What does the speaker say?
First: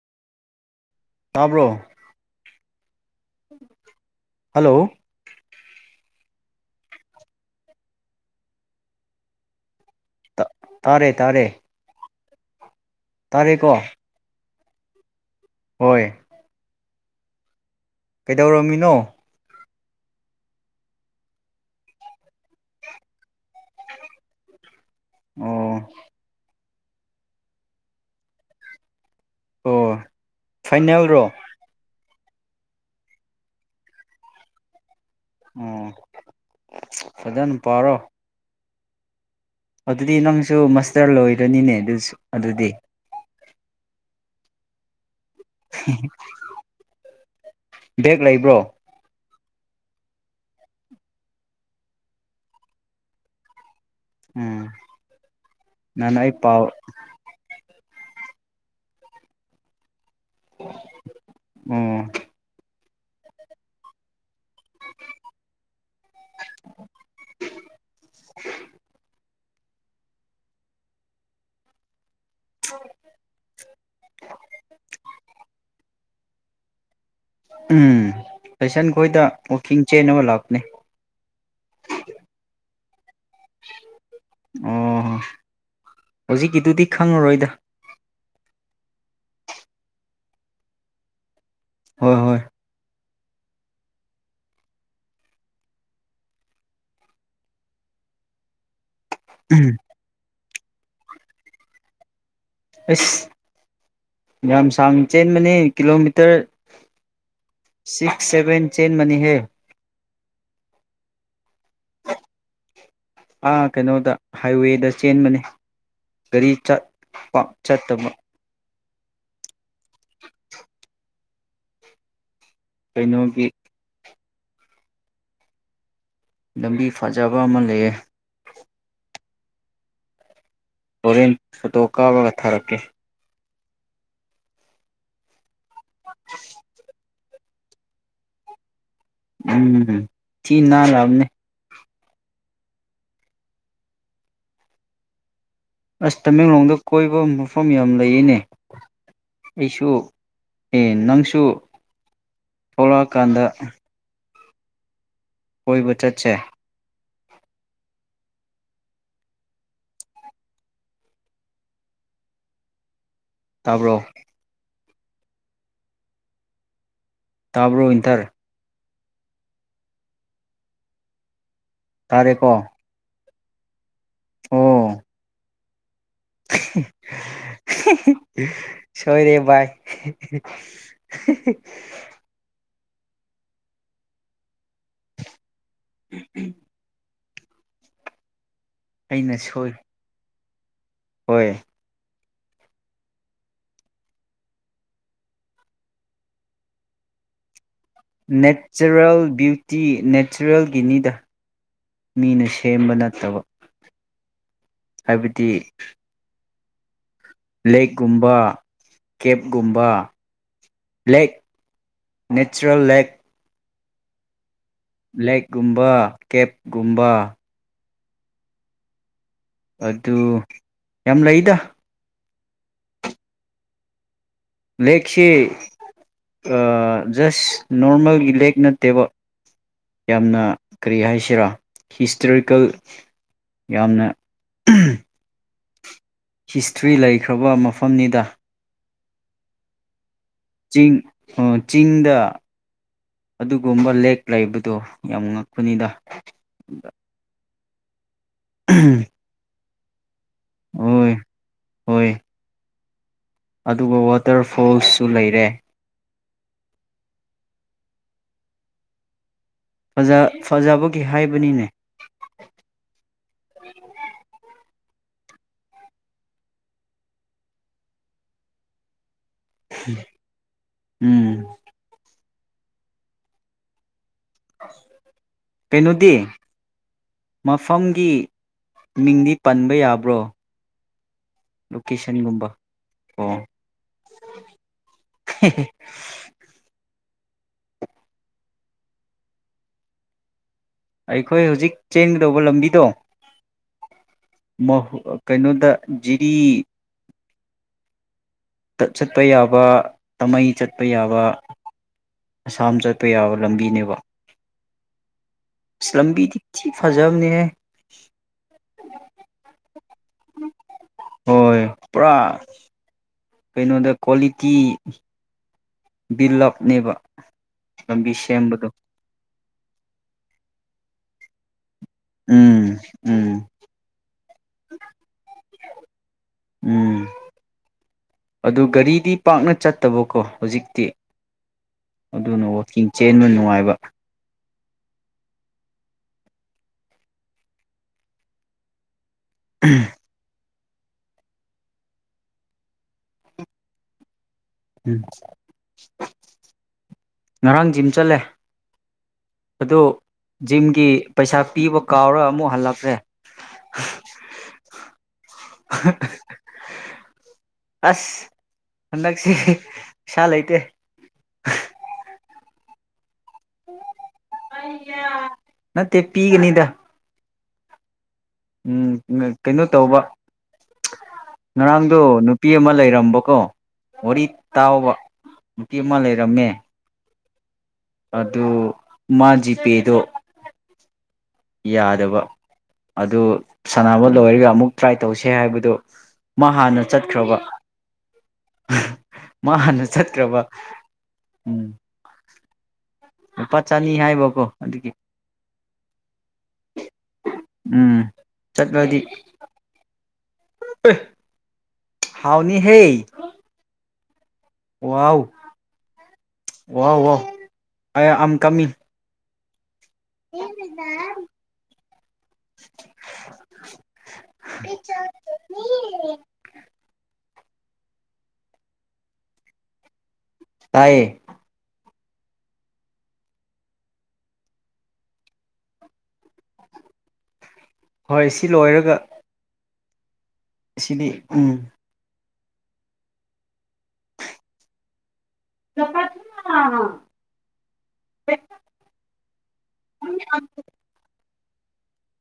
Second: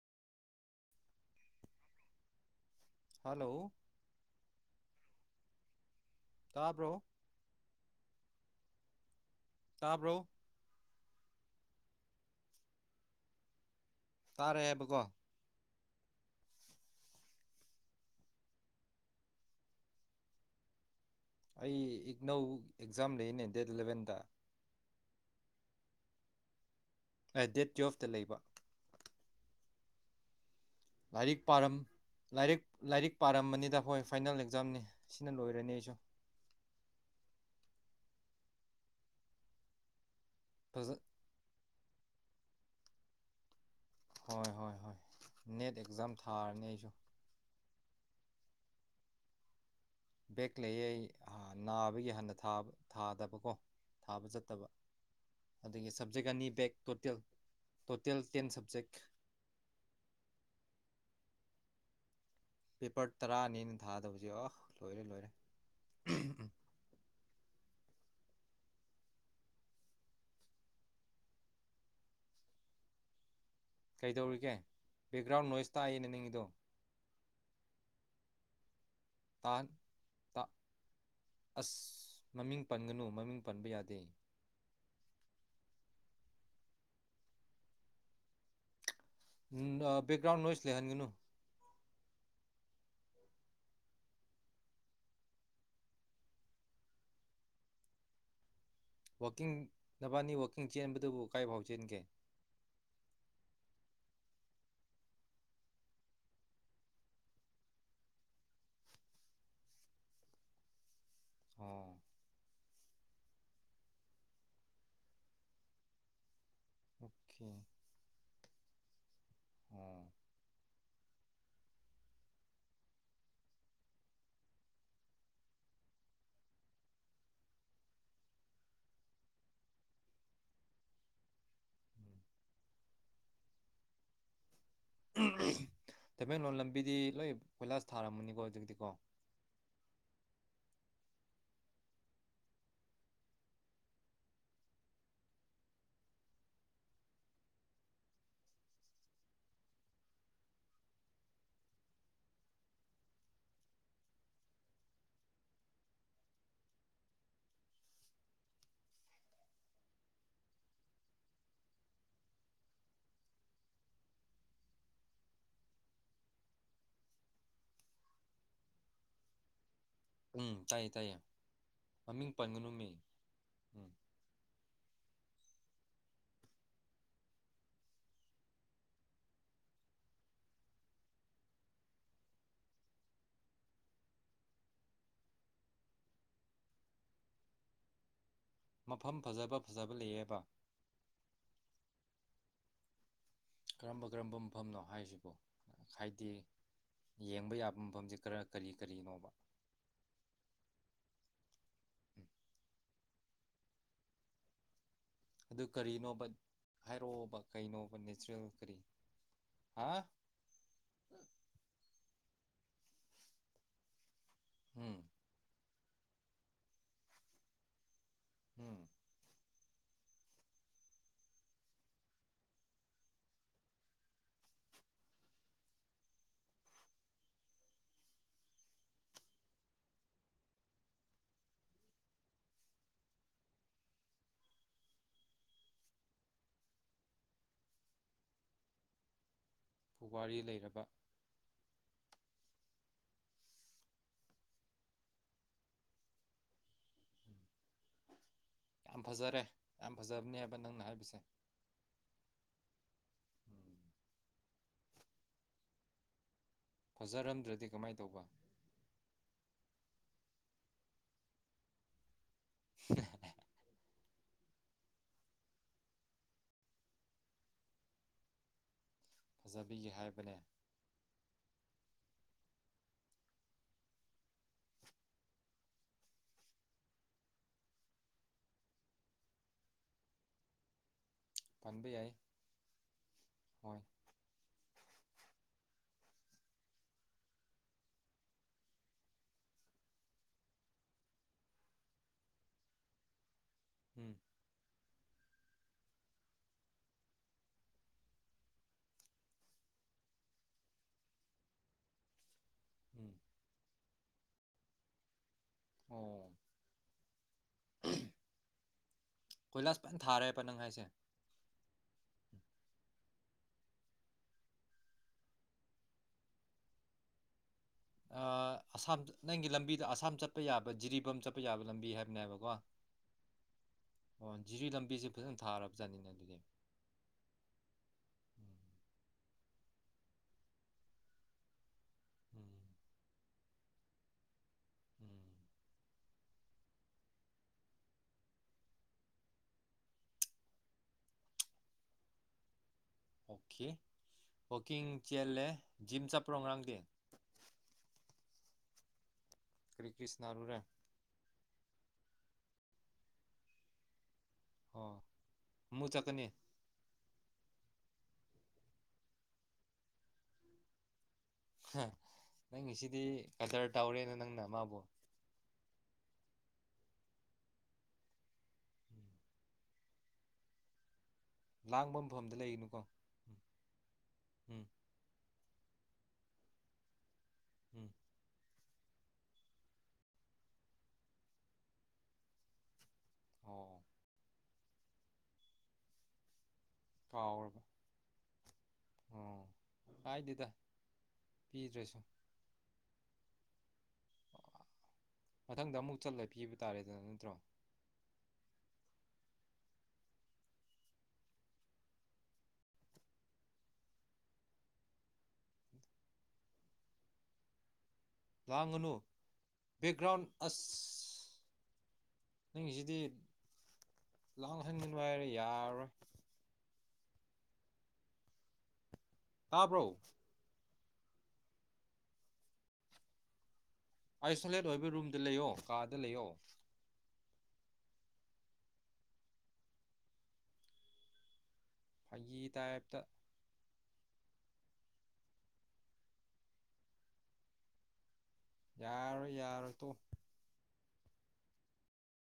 ꯇꯥꯕ꯭ꯔꯣ hello hello ꯇꯥꯕ꯭ꯔꯣ ꯇꯥꯕ꯭ꯔꯣ ꯇ ꯇꯥꯔꯦ ꯇꯥꯔꯦ ꯇꯥꯔꯦꯀꯣ ꯇꯥꯔꯦ ꯍꯥꯏꯕꯀꯣ ꯍꯣꯏ [inaudible] ꯀꯩꯗꯧꯔꯝꯃꯤꯅꯣ ꯑꯩ ꯏꯛꯅꯧ ꯑꯦꯛꯖꯥꯝ ꯂꯩꯅꯦ ꯗꯦꯠ ꯏꯂꯚꯦꯟꯗ ꯑꯣ ꯑꯦ ꯗꯦꯠ ꯇꯨꯌꯦꯞꯇ ꯂꯩꯕ ꯑꯣ ꯐꯥꯏꯅꯦꯜꯔꯣ ꯂꯥꯏꯔꯤꯛ ꯄꯥꯔꯝ ꯂꯥꯏꯔꯤꯛ ꯂꯥꯏꯔꯤꯛ ꯄꯥꯔꯝꯕꯅꯤꯗ ꯍꯣꯏ ꯐꯥꯏꯅꯦꯜ ꯑꯦꯛꯖꯥꯝꯅꯤ ꯁꯤꯅ ꯂꯣꯏꯔꯅꯤ ꯑꫭ ꯑꯩꯁꯨ ꯐꯖꯟ ꯄꯥꯔꯣ ꯑꯗꯨꯗꯤ ꯅꯪꯁꯨ ꯐꯖ ꯃꯁꯇꯔ ꯂꯣꯏꯔꯅꯤꯅꯦ ꯑꯗꯨꯁꯨ ꯑꯗꯨꯗꯤ ꯍꯣꯏ ꯍꯣꯏ ꯍꯣꯏ ꯅꯦꯠ ꯑꯦꯛꯖꯥꯝ ꯊꯥꯔꯅꯤ ꯑꯩꯁꯨ ꯕꯦꯛ ꯂꯩꯕ꯭ꯔꯣ ꯕꯦꯛ ꯂꯩꯌꯦ ꯑꯩ ꯅꯥꯕꯒꯤ ꯍꯟꯅ ꯊꯥꯗꯕꯀꯣ ꯊꯥꯕ ꯎꯝ ꯆꯠꯇꯕ ꯑꯗꯒꯤ ꯅꯍꯥꯟ ꯁꯞꯖꯦꯛ ꯑꯩ ꯑꯅꯤ ꯄꯥꯎ ꯕꯦꯛ ꯇꯣꯇꯦꯜ ꯇꯣꯇꯦꯜ ꯇꯦꯟ ꯁꯕꯖꯦꯛ ꯎꯝ ꯄꯦꯄꯔ ꯇꯔꯥꯅꯤꯅ ꯊꯥꯗꯕꯁꯦ ꯑꯣ ꯂꯣꯏꯔꯦ ꯂꯣꯏꯔꯦ [unintelligible] [unintelligible] ꯀꯩꯗꯧꯔꯤꯒꯦ ꯕꯦꯛꯒ꯭ꯔꯥꯎꯟ ꯅꯣꯏꯁ ꯇꯥꯏꯑꯅꯦ ꯅꯒꯤꯗꯣ ꯎꯝ ꯄꯩꯁꯟ ꯈꯣꯏꯗ ꯋꯥꯛꯀꯤꯡ ꯆꯦꯟꯅꯕ ꯂꯥꯛꯄꯅꯦ ꯑꯁ ꯃꯃꯤꯡ ꯄꯟꯒꯅꯨ ꯃꯃꯤꯡ ꯄꯟꯕ ꯌꯥꯗꯦ ꯑꯣ ꯍꯧꯖꯤꯛꯀꯤꯗꯨꯗꯤ ꯈꯪꯉꯔꯣꯏꯗ ꯕꯦꯛꯒ꯭ꯔꯥꯎꯟ ꯅꯣꯏꯁ ꯂꯩꯍꯟꯒꯅꯨ ꯍꯣꯏ ꯍꯣꯏ ꯋꯥꯛꯀꯤꯡ ꯅꯕꯥꯅꯤ ꯋꯥꯛꯀꯤꯡ ꯆꯦꯟꯕꯗꯨꯕꯨ ꯀꯥꯏꯐꯥꯎ ꯆꯦꯟꯒꯦ ꯑꯁ ꯌꯥꯝ ꯁꯥꯡꯅ ꯆꯦꯟꯕꯅꯦ ꯀꯤꯂꯣꯃꯤꯇꯔ ꯁꯤꯛꯁ ꯁꯚꯦꯟ ꯆꯦꯟ ꯃꯅꯤ ꯍꯦ ꯑꯣ ꯀꯩꯅꯣꯗ ꯍꯥꯏꯋꯦꯗ ꯆꯦꯟꯕꯅꯤ ꯒꯥꯔꯤ ꯆꯠꯄ ꯑꯣꯀꯦ ꯆꯠꯇꯕ ꯑꯣ ꯀꯩꯅꯣꯒꯤ ꯂꯝꯕꯤ ꯐꯖꯕ ꯑꯃ ꯂꯩꯌꯦ ꯍꯣꯔꯦꯟ ꯐꯣꯇꯣ ꯀꯥꯞꯄꯒ ꯊꯥꯔꯛꯀꯦ ꯇꯃꯦꯡꯂꯂꯣꯟ ꯂꯝꯕꯤꯗꯤ ꯂꯣꯏ ꯀꯣꯏꯂꯥꯁ ꯊꯥꯔꯝꯃꯅꯤꯀꯣ ꯑꯗꯨꯒꯤꯗꯤꯀꯣ ꯎꯝ ꯊꯤ ꯅꯥꯜꯑꯅꯦ ꯑꯁ ꯇꯃꯦꯡꯂꯣꯡꯗ ꯀꯣꯏꯕ ꯃꯐꯝ ꯌꯥꯝ ꯂꯩꯌꯦꯅꯦ ꯑꯩꯁꯨ ꯅꯪꯁꯨ ꯊꯣꯛꯂꯛꯑꯀꯥꯟꯗ ꯀꯣꯏꯕ ꯆꯠꯁꯦ ꯇꯥꯕ꯭ꯔꯣ ꯇꯥꯕ꯭ꯔꯣ ꯏꯟꯇꯔ ꯎꯝ ꯇꯥꯏꯌꯦ ꯇꯥꯏꯌꯦ ꯃꯃꯤꯡ ꯇꯥꯔꯦꯀꯣ ꯄꯟꯒꯅꯨꯨꯃꯤ ꯎꯝ ꯑꯣ ꯁꯣꯏꯔꯦ ꯚꯥꯏ [unintelligible] [unintelligible] ꯃꯐꯝ ꯑꯩꯅ ꯐꯖꯕ ꯁꯣꯏ ꯐꯖꯕ ꯂꯩꯌꯦꯕ ꯍꯣꯏ ꯀꯔꯝꯕ ꯀꯔꯝꯕ ꯃꯐꯝꯅꯣ ꯍꯥꯏꯁꯤꯕꯨ ꯍꯥꯏꯗꯤ ꯌꯦꯡꯕ ꯌꯥꯕ ꯃꯐꯝꯁꯦ ꯈꯔ ꯀꯔꯤ ꯅꯦꯆꯔꯦꯜ ꯀꯔꯤꯅꯣꯕ ꯕ꯭ꯌꯨꯇꯤ ꯅꯦꯆꯔꯦꯜꯒꯤꯅꯤꯗ ꯎꯝ ꯃꯤꯅ ꯁꯦꯝꯕ ꯅꯠꯇꯕ ꯍꯥꯏꯕꯗꯤ ꯑꯗꯨ ꯀꯔꯤꯅꯣꯕ ꯍꯥꯏꯔꯛꯑꯣꯕ ꯀꯩꯅꯣꯕ ꯂꯦꯛꯀꯨꯝꯕ ꯅꯦꯆꯔꯦꯜ ꯀꯔꯤ ꯍꯥ ꯀꯦꯞꯀꯨꯝꯕ ꯂꯦꯛ ꯅꯦꯆꯔꯦꯜ ꯂꯦꯛ ꯎꯝ ꯂꯦꯛ ꯀꯨꯝꯕ ꯀꯦꯞꯒꯨꯝꯕ ꯎꯝ ꯑꯗꯨ ꯌꯥꯝ ꯂꯩꯗ ꯂꯦꯛꯁꯦ ꯑ ꯖꯁ ꯅꯣꯔꯃꯦꯜꯒꯤ ꯂꯦꯛ ꯅꯠꯇꯦꯕ ꯌꯥꯝꯅ ꯀꯔꯤ ꯍꯥꯏꯁꯤꯔ ꯍꯤꯁꯇꯔꯤꯀꯦꯜ ꯌꯥꯝꯅ [unintelligible] ꯍꯤꯁꯇ꯭ꯔꯤ ꯂꯩꯈ꯭ꯔꯕ ꯃꯐꯝꯅꯤꯗ ꯋꯥꯔꯤ ꯂꯩ ꯆꯤꯡ ꯑꯥ ꯆꯤꯡꯗ ꯑꯗꯨꯒꯨꯝꯕ ꯂꯦꯛ ꯂꯩꯕꯗꯣ ꯌꯥꯝ ꯉꯛꯄꯅꯤꯗ [unintelligible] ꯌꯥꯝ ꯐꯖꯔꯦ ꯌꯥꯝ ꯐꯖꯕꯅꯦꯕ ꯅꯪꯅ ꯍꯣꯏ ꯍꯥꯏꯕꯁꯦ ꯍꯣꯏ ꯑꯗꯨꯒ ꯋꯥꯇꯔ ꯐꯣꯜꯁꯨ ꯂꯩꯔꯦ ꯐꯖꯔꯝꯗ꯭ꯔꯗꯤ ꯀꯃꯥꯏ ꯇꯧꯕ ꯐꯖ ꯐꯖꯕꯒꯤ ꯍꯥꯏꯕꯅꯤꯅꯦ [unintelligible] ꯐꯖꯕꯤꯒꯤ ꯍꯥꯏꯕꯅꯦ ꯎꯝ ꯀꯩꯩꯅꯣꯗꯤ ꯃꯐꯝꯒꯤ ꯃꯤꯡꯗꯤ ꯄꯟꯕ ꯌꯥꯕ꯭ꯔꯣ ꯄꯟꯕ ꯌꯥꯏ ꯂꯣꯀꯦꯁꯟꯒꯨꯝꯕ ꯑꯣ ꯍꯣꯏ [unintelligible] ꯑꯩꯈꯣꯏ ꯍꯧꯖꯤꯛ ꯆꯦꯟꯒꯗꯧꯕ ꯂꯝꯕꯤꯗꯣ ꯎꯝ ꯃꯍꯨ ꯑꯥ ꯀꯩꯅꯣꯗ ꯖꯤꯔꯤ ꯗꯥ ꯆꯠꯄ ꯌꯥꯕ ꯑꯃꯩ ꯆꯠꯄ ꯌꯥꯕ ꯑꯁꯥꯝ ꯆꯠꯄ ꯎꯝ ꯌꯥꯕ ꯂꯝꯕꯤꯅꯦꯕ ꯏꯁ ꯑꯣ ꯂꯝꯕꯤꯗꯤ ꯊꯤ ꯐꯖꯕꯅꯦꯍꯦ [unintelligible] ꯀꯣꯏꯂꯥꯁ ꯐꯟ ꯊꯥꯔꯦꯕ ꯅꯪ ꯍꯥꯏꯁꯦ ꯍꯣꯏ ꯄꯨꯔꯥ ꯀꯩꯅꯣꯗ ꯀ꯭ꯋꯥꯂꯤꯇꯤ ꯕꯤꯜ ꯑꯞ ꯅꯦꯕ ꯑꯥ ꯑꯁꯥꯝ ꯅꯪꯒꯤ ꯂꯝꯕꯤꯗꯣ ꯑꯁꯥꯝ ꯆꯠꯄ ꯌꯥꯕ ꯖꯤꯔꯤꯕꯥꯝ ꯆꯠꯄ ꯌꯥꯕ ꯂꯝꯕꯤ ꯍꯥꯏ ꯅꯦꯕꯀꯣ ꯎꯝ ꯎꯝ ꯑꯣ ꯖꯤꯔꯤ ꯂꯝꯕꯤꯖꯦ ꯐꯖꯅ ꯊꯥꯔꯕ ꯖꯥꯠꯅꯤꯅꯦ ꯑꯗꯨꯗꯤ ꯎꯝ ꯎꯝ ꯑꯗꯨ ꯒꯥꯔꯤꯗꯤ ꯄꯥꯛꯅ ꯆꯠꯇꯕꯀꯣ ꯍꯨꯖꯤꯛꯇꯤ ꯑꯗꯨꯅ ꯋꯥꯛꯀꯤꯡ ꯆꯦꯟꯕ ꯅꯨꯡꯉꯥꯏꯕ ꯎꯝ [unintelligible] ꯑꯣꯀꯦ ꯋꯥꯀꯤꯡ ꯎꯝ ꯆꯦꯜꯂꯦ ꯖꯤꯝ ꯆꯞꯄ꯭ꯔꯣ ꯉꯔꯥꯥꯡꯗꯤ ꯉꯔꯥꯡ ꯖꯤꯝ ꯆꯠꯂꯦ ꯑꯗꯣ ꯀꯔꯤ ꯀꯔꯤ ꯁꯥꯟꯅꯔꯨꯔꯦ ꯖꯤꯝꯒꯤ ꯄꯩꯁꯥ ꯄꯤꯕ ꯀꯥꯎꯔꯥ ꯑꯃꯨꯛ ꯍꯜꯂꯛꯈ꯭ꯔꯦ ꯑꯣ ꯑꯃꯨꯛ ꯆꯠꯀꯅꯤ [unintelligible] ꯑꯁ ꯍꯟꯗꯛꯁꯦ ꯄꯩꯁꯥ ꯂꯩꯇꯦ [unintelligible] ꯅꯪꯒꯤꯁꯤꯗꯤ ꯀꯗꯔ ꯇꯧꯔꯦꯅ ꯅꯪꯅ ꯃꯥꯕꯨ [unintelligible] ꯅꯠꯇꯦ ꯄꯤꯒꯅꯤꯗ ꯎꯝ [unintelligible] ꯀꯩꯅꯣ ꯇꯧꯕ [unintelligible] ꯂꯥꯡꯕ ꯉꯔꯥꯡꯗꯣ ꯃꯐꯝꯗ ꯅꯨꯄꯤ ꯑꯃ ꯂꯩꯒꯅꯨꯀꯣ ꯂꯩꯔꯝꯕꯀꯣ ꯋꯥꯔꯤ ꯎꯝ ꯇꯥꯎꯕ ꯅꯨꯄꯤ ꯑꯃ ꯂꯩꯔꯝꯃꯦ ꯎꯝ ꯑꯗꯨ ꯃꯥ ꯖꯤꯄꯦꯗꯣ ꯌꯥꯗꯕ ꯑꯗꯨ ꯑꯣ ꯁꯥꯟꯅꯕ ꯂꯣꯏꯔꯒ ꯑꯃꯨꯛ ꯇ꯭ꯔꯥꯏ ꯇꯧꯁꯦ ꯍꯥꯏꯕꯗꯣ ꯃꯥ ꯍꯥꯟꯅ ꯆꯠꯈ꯭ꯔꯕ ꯀꯥꯎꯔꯕ ꯑꯣ [unintelligible] ꯃꯥ ꯍꯥꯟꯅ ꯆꯠꯈ꯭ꯔꯕ ꯀꯥꯏꯗꯦꯗ ꯎꯝ ꯄꯤꯗ꯭ꯔꯁꯨ ꯂꯨꯄꯥ ꯆꯅꯤ ꯍꯥꯏꯕꯀꯣ ꯑꯗꯨꯒꯤ ꯃꯊꯪꯗ ꯑꯃꯨꯛ ꯆꯠꯂ ꯄꯤꯕ [unintelligible] ꯇꯥꯔꯦꯗꯅ ꯅꯠꯇ꯭ꯔꯣ ꯎꯝ ꯆꯠꯂꯗꯤ [unintelligible] ꯍꯥꯎꯅꯤ ꯍꯦ ꯋꯥꯎ ꯍ ꯋꯥꯍ ꯋꯥꯍ ꯑ ꯑ ꯀꯃꯤ ꯂꯥꯡꯒꯅꯨ ꯕꯦꯛꯒ꯭ꯔꯥꯎꯟ ꯑꯁ ꯅꯪꯁꯤꯗꯤ ꯂꯥꯡꯍꯟꯒꯅ ꯍꯥꯏꯔꯦ ꯌꯥꯔꯔꯣꯏ ꯇꯥꯕ꯭ꯔꯣ ꯇꯌꯦ ꯑꯥꯏꯁꯣꯂꯦꯠ ꯑꯣꯏꯕ ꯔꯨꯝꯗ ꯂꯩꯌꯣ ꯀꯥꯗ ꯂꯩꯌꯣ ꯍꯣꯏ ꯁꯤ ꯂꯣꯏꯔꯒ ꯁꯤꯗꯤ ꯎꯝ ꯐꯥꯒꯤꯤ ꯇꯥꯏꯞꯇ ꯇꯄꯥ ꯊ ꯌꯥꯔꯣꯏ ꯌꯥꯔꯣꯏ ꯇꯣ [inaudible]